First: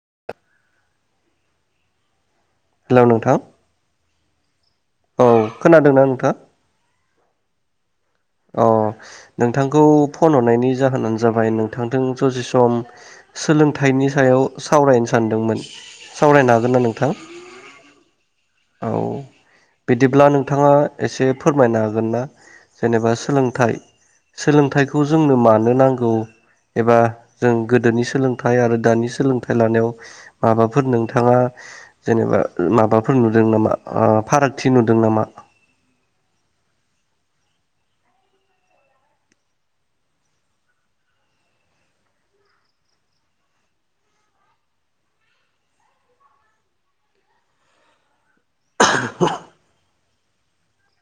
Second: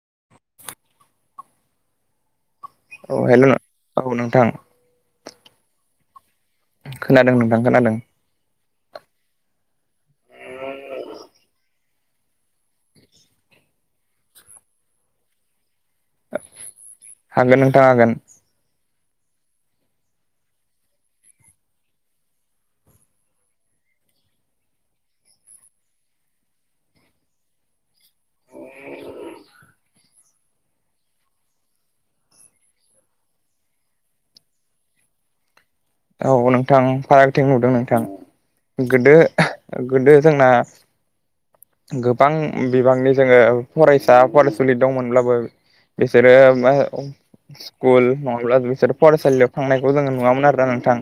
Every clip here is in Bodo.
[unintelligible] [inaudible] हेलौ औ नोंथां हेल' नो औ नोंथां। औ खोनादोंना नोंथाङा? खोनादों नोंथां खोनादों। अ नोंथांखौ फन हरनायनि जाहोनानो जाबाय नोंथांजों जसे सम सोलोंथाइनि सायाव सावरायनो सानदोंमोन सावरायनो हागोनना नों हागोन नोंथां हागोन। औ बिदिब्ला नोंथाङा एसे फोरमायनो हागोन ना? जेनेबा सोलोंथाइ सोलोंथाइखौ जोंनो मानो नांगौ एबा जों गोदोनि सोलोंथाइ आरो दानि सोलोंथाइ लानायाव माबाफोर नोंथाङा जेनेबा माबाफोर नुदों नामा ओ फारागथि नुदों नामा? औ नोंथां फारागथिं नुदों नोंथां। गोदो गोदो जोंना गोबां बिबांनि जोङो फरायसा फरायसुलि दंमोनब्लाबो बिसोरो मा स्कुल नङाब्ला बिसोरो फरायसालियाव थांनायखौ जोङो नुवामोन आरोना नों थां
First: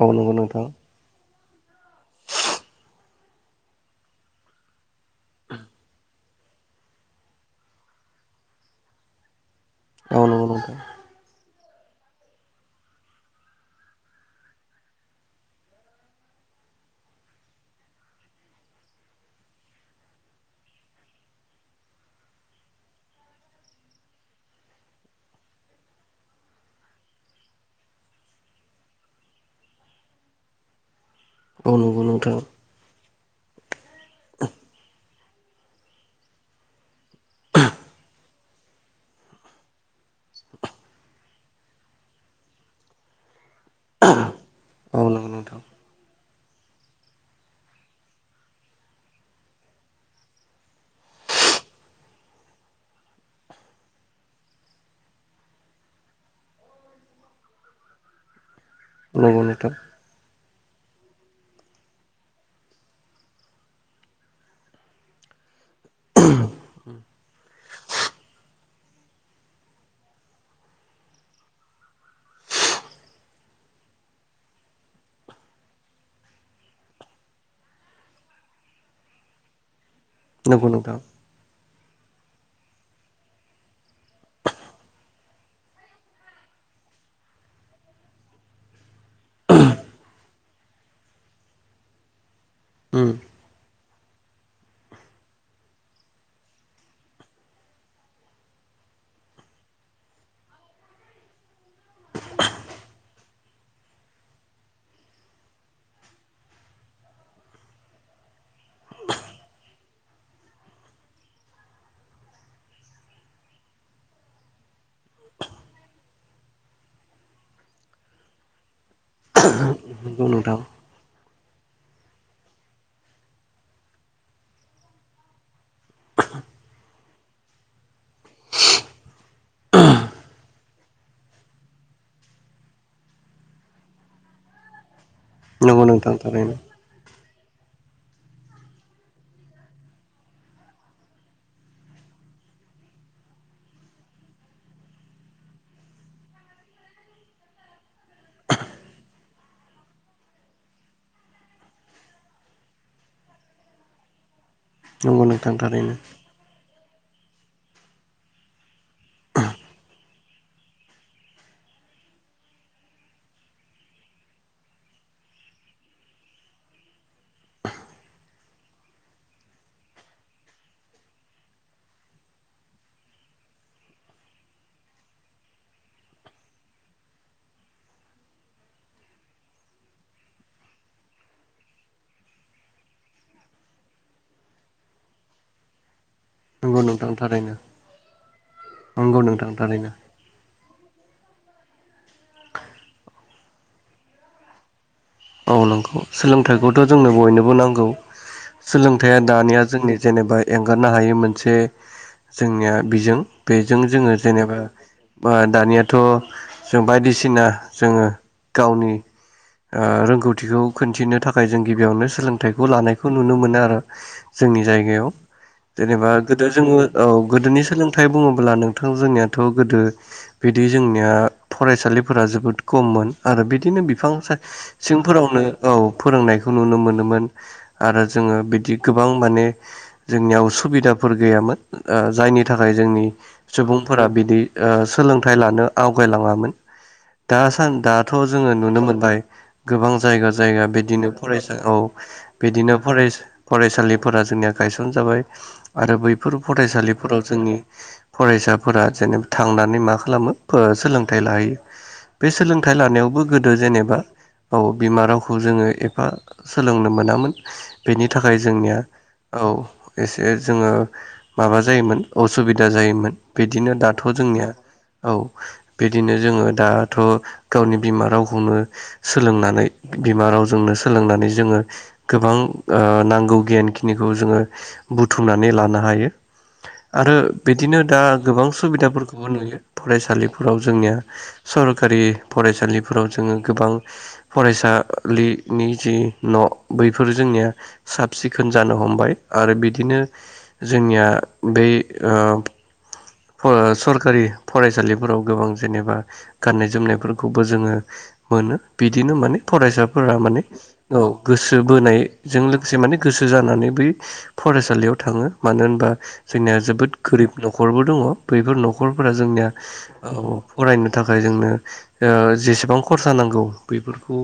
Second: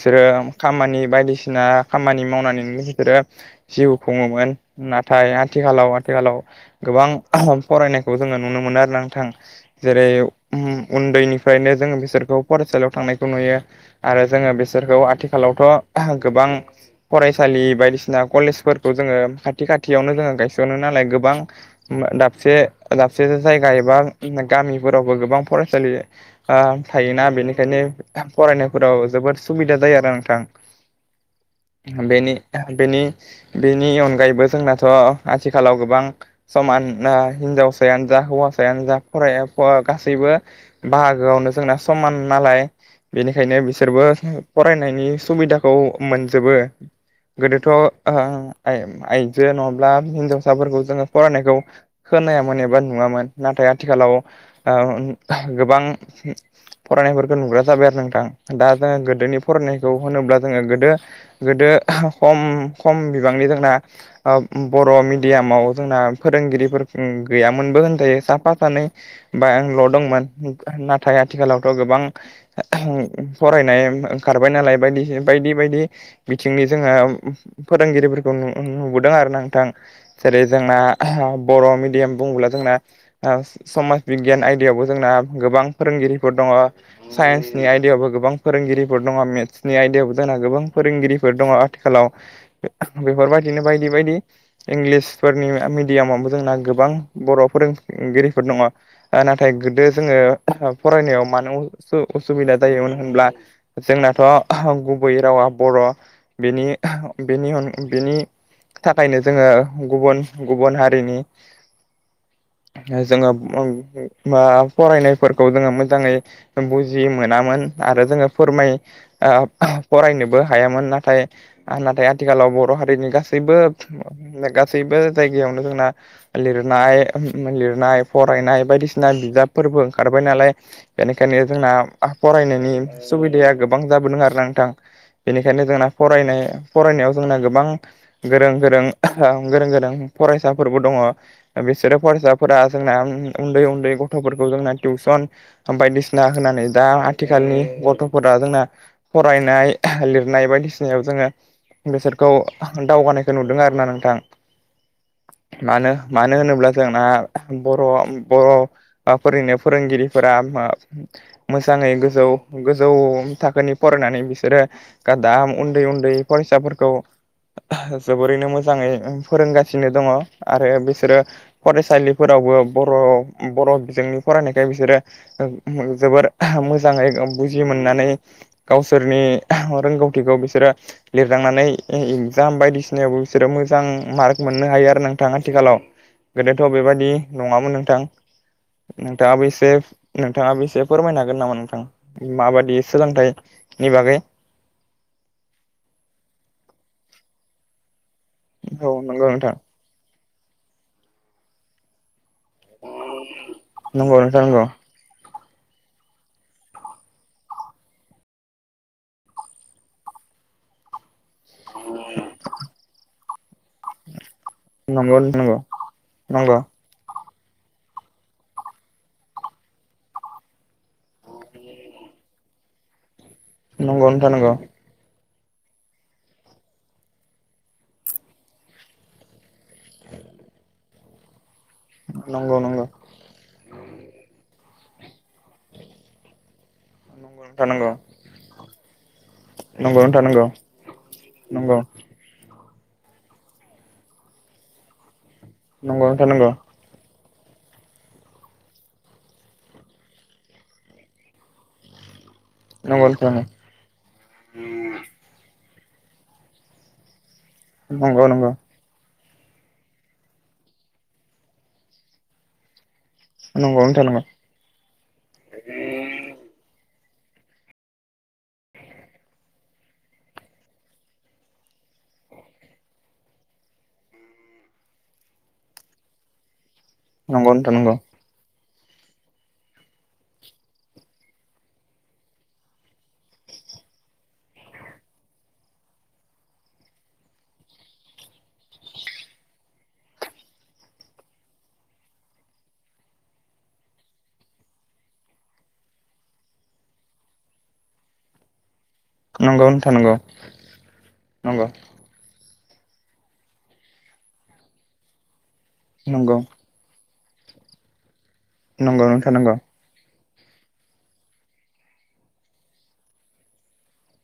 औ नंगौ नोंथां खामानि बायदिसि ना खामानि मावनानैनो बिसोरो जिउ खुङोमोन नाथाय आथिखालाव आथिखालाव गोबां फरायनायखौ जोङो नुनो मोनो आरोना नोंथां। जेरै औ नंगौ नोंथां उम उन्दैनिफ्रायनो जोङो बिसोरखौ फरायसालियाव थांनायखौ नुयो। आरो जोङो बिसोरखौ आथिखालावथ' गोबां फरायसालि बायदिसिना कलेजफोरखौ जोङो खाथि खाथियावनो जोङो गायस'नो नालाय गोबां दाबसे दाबसे जायगा एबा गामिफोरावबो गोबां फरायसालि आ थायोना बेनिखायनो फरायनो फोराव जोबोद सुबिदा जायो आरो औ नंगौ नोंथां बेनि नोंथां बेनि बेनि अनगायैबो जोंनाथ' आथिखालाव गोबां समान ना हिनजावसायानो जा हौवासायानो जा फराय ओ गासैबो बाहागोआवनो जोंना समान नालाय बेनिखायनो बिसोरबो औ फरायनायनि नंगौ नोंथां सुबिदाखौ मोनजोबो। गोदोथ' ओ आइ आइजो नङाब्ला हिनजावसाफोरखौ जोङो फरायनायखौ खोनायामोन एबा नुआमोन नाथाय आथिखालाव ओ गोबां फरायनायफोरखौ नुग्रा जाबाय आरो नोंथां दा जोङो नंगौ गोदोनि नोंथां फरायनायखौ होनोब्ला जोङो गोदो गोदो खम खम बिबांनि जोंना ओ बर' मिडियाम माव जोंना फोरोंगिरिफोर गैयामोनबो होनजायो साफा सानै बा आंल' दंमोन नाथाय आथिखालावथ' गोबां फरायनाय ओं ओंखारबाय नालाय बायदि बायदि बायदि बायदि बिथिंनि जोङो फोरोंगिरि फोरखौ नु नुबोदों आरो नोंथां जेरै नंगौ जोंना नोंथां बर' मि दिएम बुङोब्ला जोंना ओ समाज बिगियान आयदायावबो जोंना गोबां फोरोंगिरिफोर दङ सायन्स नि आयदायावबो गोबां फोरोंगिरिफोर दङ मेथ्सनि आयदायाव जोंना गोबां फोरोंगिरिफोर दङ आथिखालाव उम बेफोरबायदिनो बायदि बायदि इंलिसफोरनि मिडियामावबो जोंना गोबां बर' फोरों गिरिफोर दङ नाथाय गोदो जोङो फरायनायाव मानो उसुबिदा जायोमोन होनब्ला जोंनाथ' गुबै रावा बर' बिनि बिनि अन बिन बेनि थाखायनो जोङो गुबुन गुबुन हारिनि [inaudible] जोङो मा फरायनायफोरखौ जोङो मोजाङै बुजि मोनामोन आरो जोङो फोरमाय ओ नंगौ फरायनोबो नोंथां हायामोन नाथाय नाथाय नाथाय आथिखालाव बर' हारिनि गासैबो गासैबो जायगायावनो जोंना लिरनाय लिरनाय फरायनाय बायदिसिना बिजाबफोरबो ओंखारबाय नालाय बेनिखायनो जोंना फरायनायनि सुबिदाया गोबां जाबोदों आरो ना नोंथां बेनिखायनो नंगौ जोंना नोंथां फरायनाय थारैनो फरायनायाव जोंना गोबां गोरों गोरों गोरों गोरों फरायसाफोरबो दङ बिसोरो फरायसाफोरा जों ना उन्दै उन्दै गथ'फोरखौ जोंना टिउसन बायदिसिना होनानै दा आथिखालनि गथ'फोरा जोंना फरायनाय लिरनाय बायदिसिनायाव जोङो बेसोरखौ दावगानायखौ नुदों आरोना नोंथां नंगौ नोंथां मानो थारैनो मानो होनोब्ला जों आ बर' फोरैनो फोरोंगिरिफोरा मोजाङै गोस जौ गोजौ थाखोनि फरायनानै बिसोरो गादाम उन्दै उन्दै फरायसाफोरखौ जोबोरैनो मोजाङै फोरोंगासिनो दङ आरो बिसोरो फरायसालिफोराव बो बर' बिजोंनि फरायनायखाय बिसोरो जोबोर मोजां मोजाङै बुजि मोननानै गावसोरनि रोंगौथिखौ बिसोरो लिरलांनानै ए इगजाम बायदिसिनायावबो बिसोरो मोजां मार्क मोननो हायो आरो नोंथां आथिखालाव गोदोथ' नंगौ नोंथां बेबायाददि थारैनो नङामोन नोंथां नंगौ नोंथाङाबो नोंथां एसे थारैनो नोंथाङाबो एसे फोरमायनो हागोन नामा नों माबायि सोलोंथाइनि बागै औ नंगौ सोलोंथाइखौथ' जोंनो बयनोबो नांगौ औ सोलोंथाइया नंगौ नोंथां दानिया जोंनि जेनेबा एंगारनो हायै मोनसे जोंनिया बिजों बेजों जोङो नंगौ नोंथां जेनेबा नंगौ बा दानियाथ' जों बायदिसिना जोङो गावनि ओ रोंगौथिखौ खोनथिनो थाखाय जों गिबियावनो सोलोंथाइखौ लानायखौ नुनो मोनो आरो जोंनि जायगायाव नंगौ नंगौ जेनेबा गोदो नंगौ जोङो औ गोदोनि सोलोंथाइ बुङोब्ला नोंथां जोंनियाथ' गोदो बिदि जोंनिया फरायसालिफोरा जोबोद खममोन आरो बिदिनो नंगौ बिफां नोंथां सा नंगौ फोरावनो औ फोरोंनायखौ नुनो मोनोमोन आरो जोङो बिदि गोबां माने जोंनियाव सुबिदाफोर गैयामोन जायनि नंगौ थाखाय नंगौ जोंनि सुबुंफोरा बिदि ओ सोलोंथाइ लानो आवगायलाङामोन दा नंगौ नोंथां सान दाथ' जोङो नुनो मोनबाय गोबां जायगा नंगौ जायगा बिदिनो फरायसा औ नंगौ बिदिनो फरायस फरायसालिफोरा जोंनिया गायसन जाबाय आरो नोंथां बैफोर नंगौ फरायसालिफोराव जोंनि फरायसाफोरा जेनेबा थांनानै मा खालामो ओ सोलोंथाइ लाहैयो बे सोलोंथाइ नंगौ लानायावबो नोंथां गोदो जेनेबा औ बिमा रावखौ जों ङो एफा सोलोंनो मोनामोन बेनि थाखाय नंगौ जोंनिया औ एसे जोङो माबा जायोमोन असुबिदा जायोमोन बिदिनो नंगौ नोंथां दाथ' नंगौ जोंनिया औ बिदिनो जोङो दा थ' गावनि बिमा रावखौनो सोलोंनानै बिमा रावजोंनो सोलोंनानै जोङो गोबां नांगौ गियानखिनिखौ जोो बुथुमनानै लानो हायो आरो नंगौ नंगौ नोंथां बिदिनो दा नंगौ गोबां सुबिदाफोरखौबो नुयो फरायसालिफोराव जोंनिया सरखारि फरायसालिफोराव जोङो गोबां फरायसालिनि जि न' बैफोर जोंनिया साब सिखोन जानो हमबाय आरो बिदिनो जोंनिया बै सरखारि फरायसालिफोराव गोबां जेनेबा गाननाय जोमनायफोरखौबो जोङो मोनो बिदिनो माने नंगौ नोंथां नंगौ फरायसाफोरा माने औ गोसो बोनायजों गोस माने गोसो जानानै बै फरायसालियाव थाङो मानो होनबा जोंनिया जोबोद गोरिब न'खरबो दङ बैफोर नंगौ न'खरफोरा नोंथां जोंनिया नंगौ औ फरायनो थाखाय जोंनो जेसेबां खरसा नांगौ बेफोरखौ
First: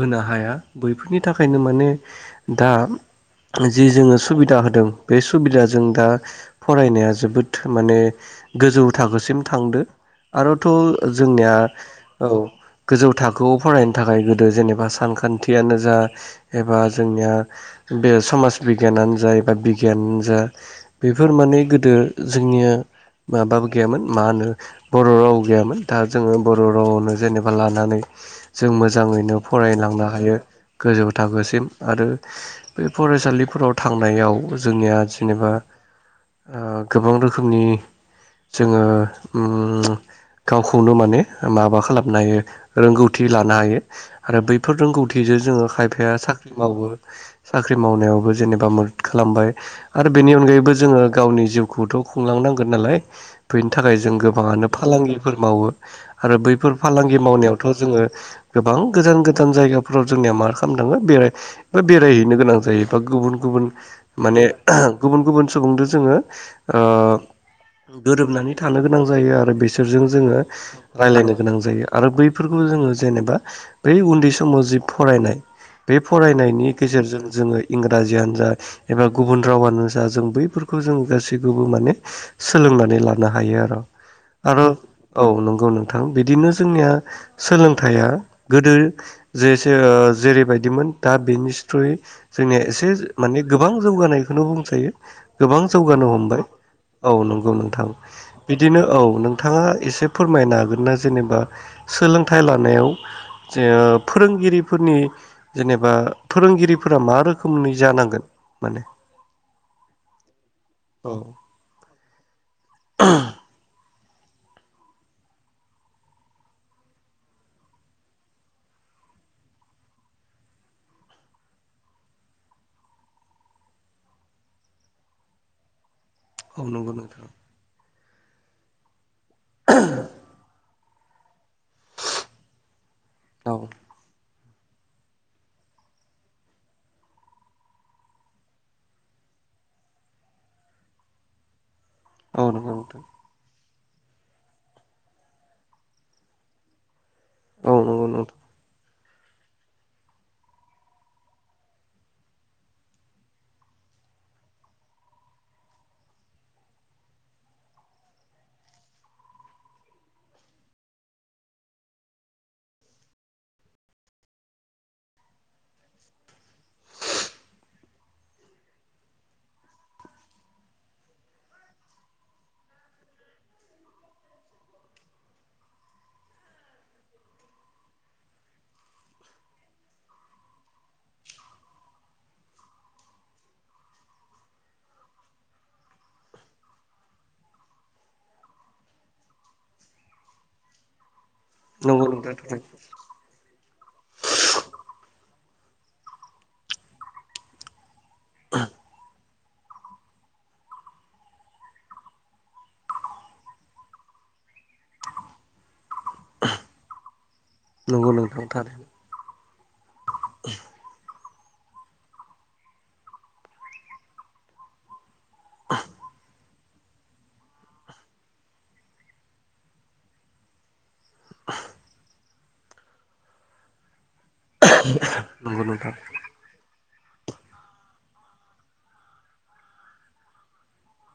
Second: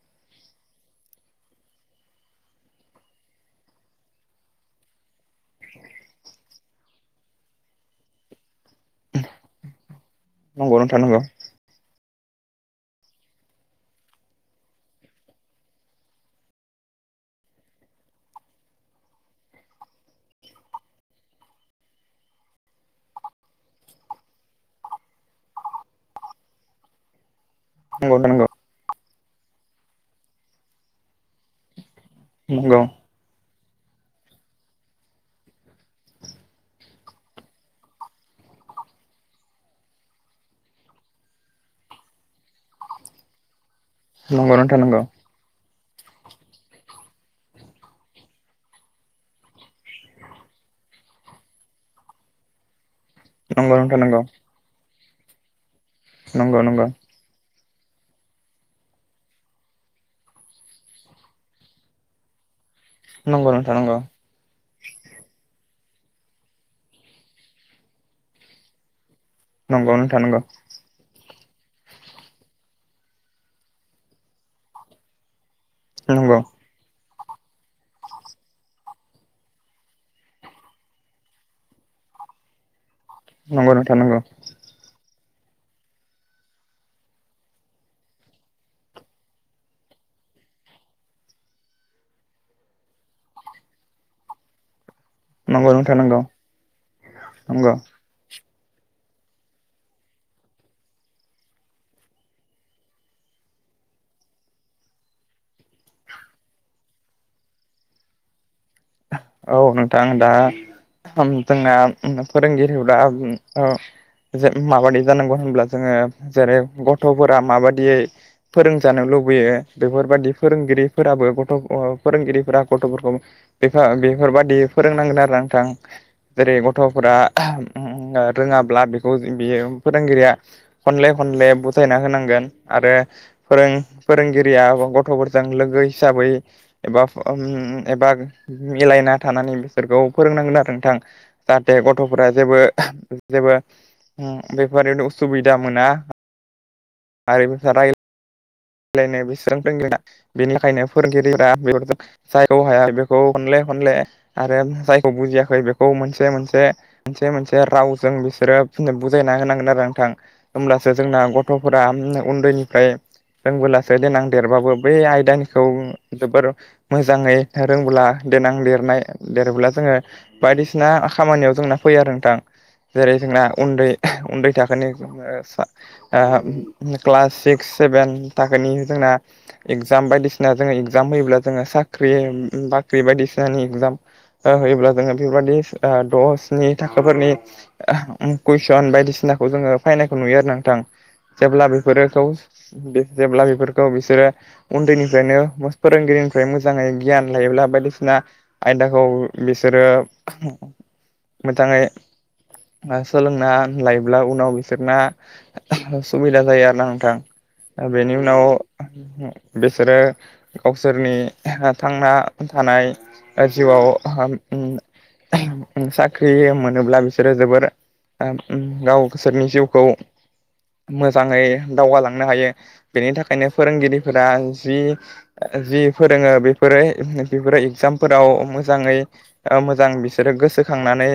होनो हाया बैफोरनि थाखायनो माने दा जि जोङो सुबिदा होदों बे सुबिदाजों दा फरायनाया जोबोद माने गोजौ थाखोसिम थांदो आरोथ' नंगौ नंगौ नोंथां नंगौ नोंथां नंगौ जोंनिया औ गोजौ थाखोआव फरायनो थाखाय गोदो जेनेबा सानखान्थियानो जा एबा जोंनिया बे समाज बिगियानानो जा ए बा बिगियानानो जा बेफोर माने गोदो जोंनिया माबाबो गैयामोन मा होनो बर' राव गैयामोन दा जोङो बर' रावआवनो जेनेबा एाबा लानानै नंगौ जों मोजाङैनो फरायलांनो हायो गोजौ थाखोसिम आरो बे फरायसालिफोराव थांनायाव जोंनिया जेनेबा गोबां रोखोमनि जोङो गावखौनो माने माबा खालामनो हायो रोंगौथि ल हायो आरो बैफोर नोंथां नंगौ रोंौथिजों ज बिफाया साख्रि मावो साख्रि मावनायावबो जेनेबा मदद खालामबाय आरो बेनि अनगायैबो जों जोङो गावनि जिउखौथ' खुंलांनांगोन नालाय बेनि थाखाय जों गोबाङानो फालांगिफोर मावो आरो नंगौ नंगौ बैफोर नोंथां फालांगि मावनायाव थ जोङो गोबां गोजान गोजान जायगाफोराव जोंनिया मा खालाम थाङो बेा बेरायहैनो गोनां जायो बा गुबुन गुबुन नंगौ माने गुबुन गुबुन सुबुंजों जोङो गोरोबनानै थानो गोनां जायो आरो नंगौ बिसोरजों नोंथां जोङो नंगौ राय्लायनो गोनां जायो आरो बैफोरखौ जोङो जेनेबा बै उन्दै समाव जि फरायनाय बे नंगौ फरायनायनि गेजेरजों जोङो इंराजियानो जा एबा गुबुन रावानो जा जों बैफोरखौ जों गखौबो माने सोलोंनानै लानो नंगौ हायो आरो नोंथां नंगौ आरो औ नंगौ नोंथां बिदिनो जोंनिया सोलोंथाइया गोदो जेसे जेरैबायदिमोन दा बेनि थ्रुयै जोंनिया एसे माने गोबां जौगानायखौनो बुंखायो गोबां नंगौ नोंथां नंगौ नोंथां नंगौ नोंथां जौगानो नंगौ हमबाय औ नंगौ नोंथां बिदिनो औ नोंथाङा एसे फोरमायनो हागोन ना जेनेबा सोलोंथाइ लानायाव जे फोरोंगिरिफोरनि जेनेबा फोरोंगिरिफोरा मा रोखोमनि जानांगोन माने औ नोंथां दा औ जोंना फोरोंगिरि जा माबादायदि जानांगौ होनब्ला जोङो जेरै गथ'फोरा माबाददियै फोरोंजानो लुबैयो लुबैयो बेफोरबादि फोरोंगिरिफोराबो गथ' फोरोंगिरिफोरा गथ'फोरखौ बे बेफोरबादि फोरोंनांगोन आरो नंथां जेरै औ नंगौ गथ'फोरा नोंथां रोङाब्ला बेखौ बियो फोरोंगिरिया खनले खनले गथायना होनांगोन आरो औ फोरों फोरोंगिरि गथ'फोरजों लोगो हिसाबै एबा एबा मिलायना थानानै बिसोरखौ फोरोंनांगोन आरो नोंथां जाहाथे दे गथ'फोरा औ जेबो नंगौ नोंथां जेबो बेफोरनो उसुबिदा मोना आरो औ रा नंगौ नोंथां [unintelligible] बेनिखायनो फोरोंगिरिफ्रा बेफोर जायखौ हाया बेखौ खनले नले आरो जायखौ बुजियाखै बेखौ मोनसे मोनसे मोनसे मोनसे रावजों बिसोरो नो बुजायना होनांगोन आरो नथां होमब्लासो जोंना गथ'फोरा उन्दैनिफ्राय रोंबोलासो देनां देरबाबो बे आयदानिखौ जोबोर मोजाङै रोंबोला देनां देरनाय देरोब्ला जोङो बायदिसिना खामानियाव जोंना फैयो आरो नथां। जेरै जोंना उन्दै उन्दै थाखोनि ओ स ओ क्लास सिक्स सेभेन थाखोनि जोंना इगजाम बायदिसिना जोङो इगजाम होयोब्ला जोङो साख्रि बाख्रि बायदिस फेनिग एगजाम होयोब्ला जोङो बेफोरबादि द'सनि थाखोफोरनि कुइसन बायदिसिना जो फायनायखौ नुयो आरो नोंथां जेब्ला नंगौ बेफोरो नोंथां गावस थारैनो बेफोरखौ बिसोरो उन्दैनिफ्रायनो मस फोरोंगिरिनिफ्राय मोजाङै गियान लायोब्ला बायदिस ना आयदाखौ बिसोरो मोजाङै सोलोंना लायोब्ला उनाव बिसोरना सुबिदा जायो आरोना नोंथां। ओ नंगौ बेनि उनाव नोंथां थारैनो बिसोरो गावसोरनि थांना थानाय जिउआव हाम होम साख्रि मोन नोब्ला बिसोरो जोबोर आ अम गावसोरनि जिउखौ मोजाङै दावगालांनो हायो बेनि थाखायनो फोरोंगिरिफोरा नंगौ जि-जि नोंथां फोरोङो बेफोरो बेफोर एगजामफोराव मोजाङै मोजां बिसोरो गोसोखांनानै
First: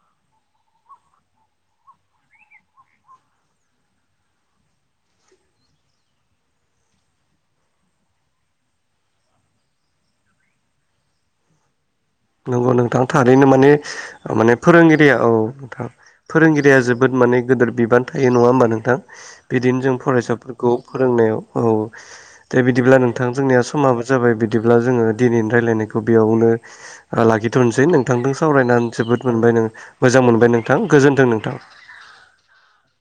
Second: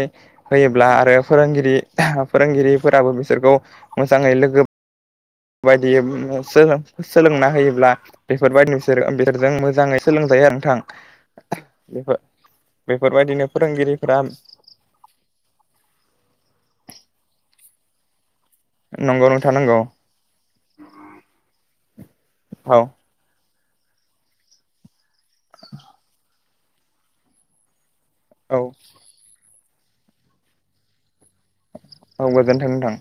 होयोब्ल ला आरो फोरोंगिरि फोरोंगिरिफोराबो बिसोरखौ मोजाङै लोगो बायदियै बु सोलों-सोलोंना होयोब्ला बेफोरबायदि बिसोर बिसोरजों मोजाङै सोलोंजायो नोंथां। [inaudible] बेफोर नंगौ नोंथां बेफोरबायदिनो थारैनो माने फोरोंगिरिफोरा माने फोरोंगिरिया औ नोंथां। फोरोंगिरिया जोबोद माने गोदोर बे नङा होमबा नोंथां नंगौ नोंथां नंगौ बिदिनो जों फरायसाफोरखौ फोरोंनायाव औ दा औ बिदिब्ला नोंथां थां जोंनिया समाबो जाबाय बिदिब्ला जोङो दिनैनि रायलायनायखौ बेयावनो लाखिथ'नोसै नों नोंथांजों औ सावरायनानै जोबोद मोनबाय न मोजां मोनबाय नोंथां गोजोन्थों नोंथां। औ गोजोन्थोंमोनथां।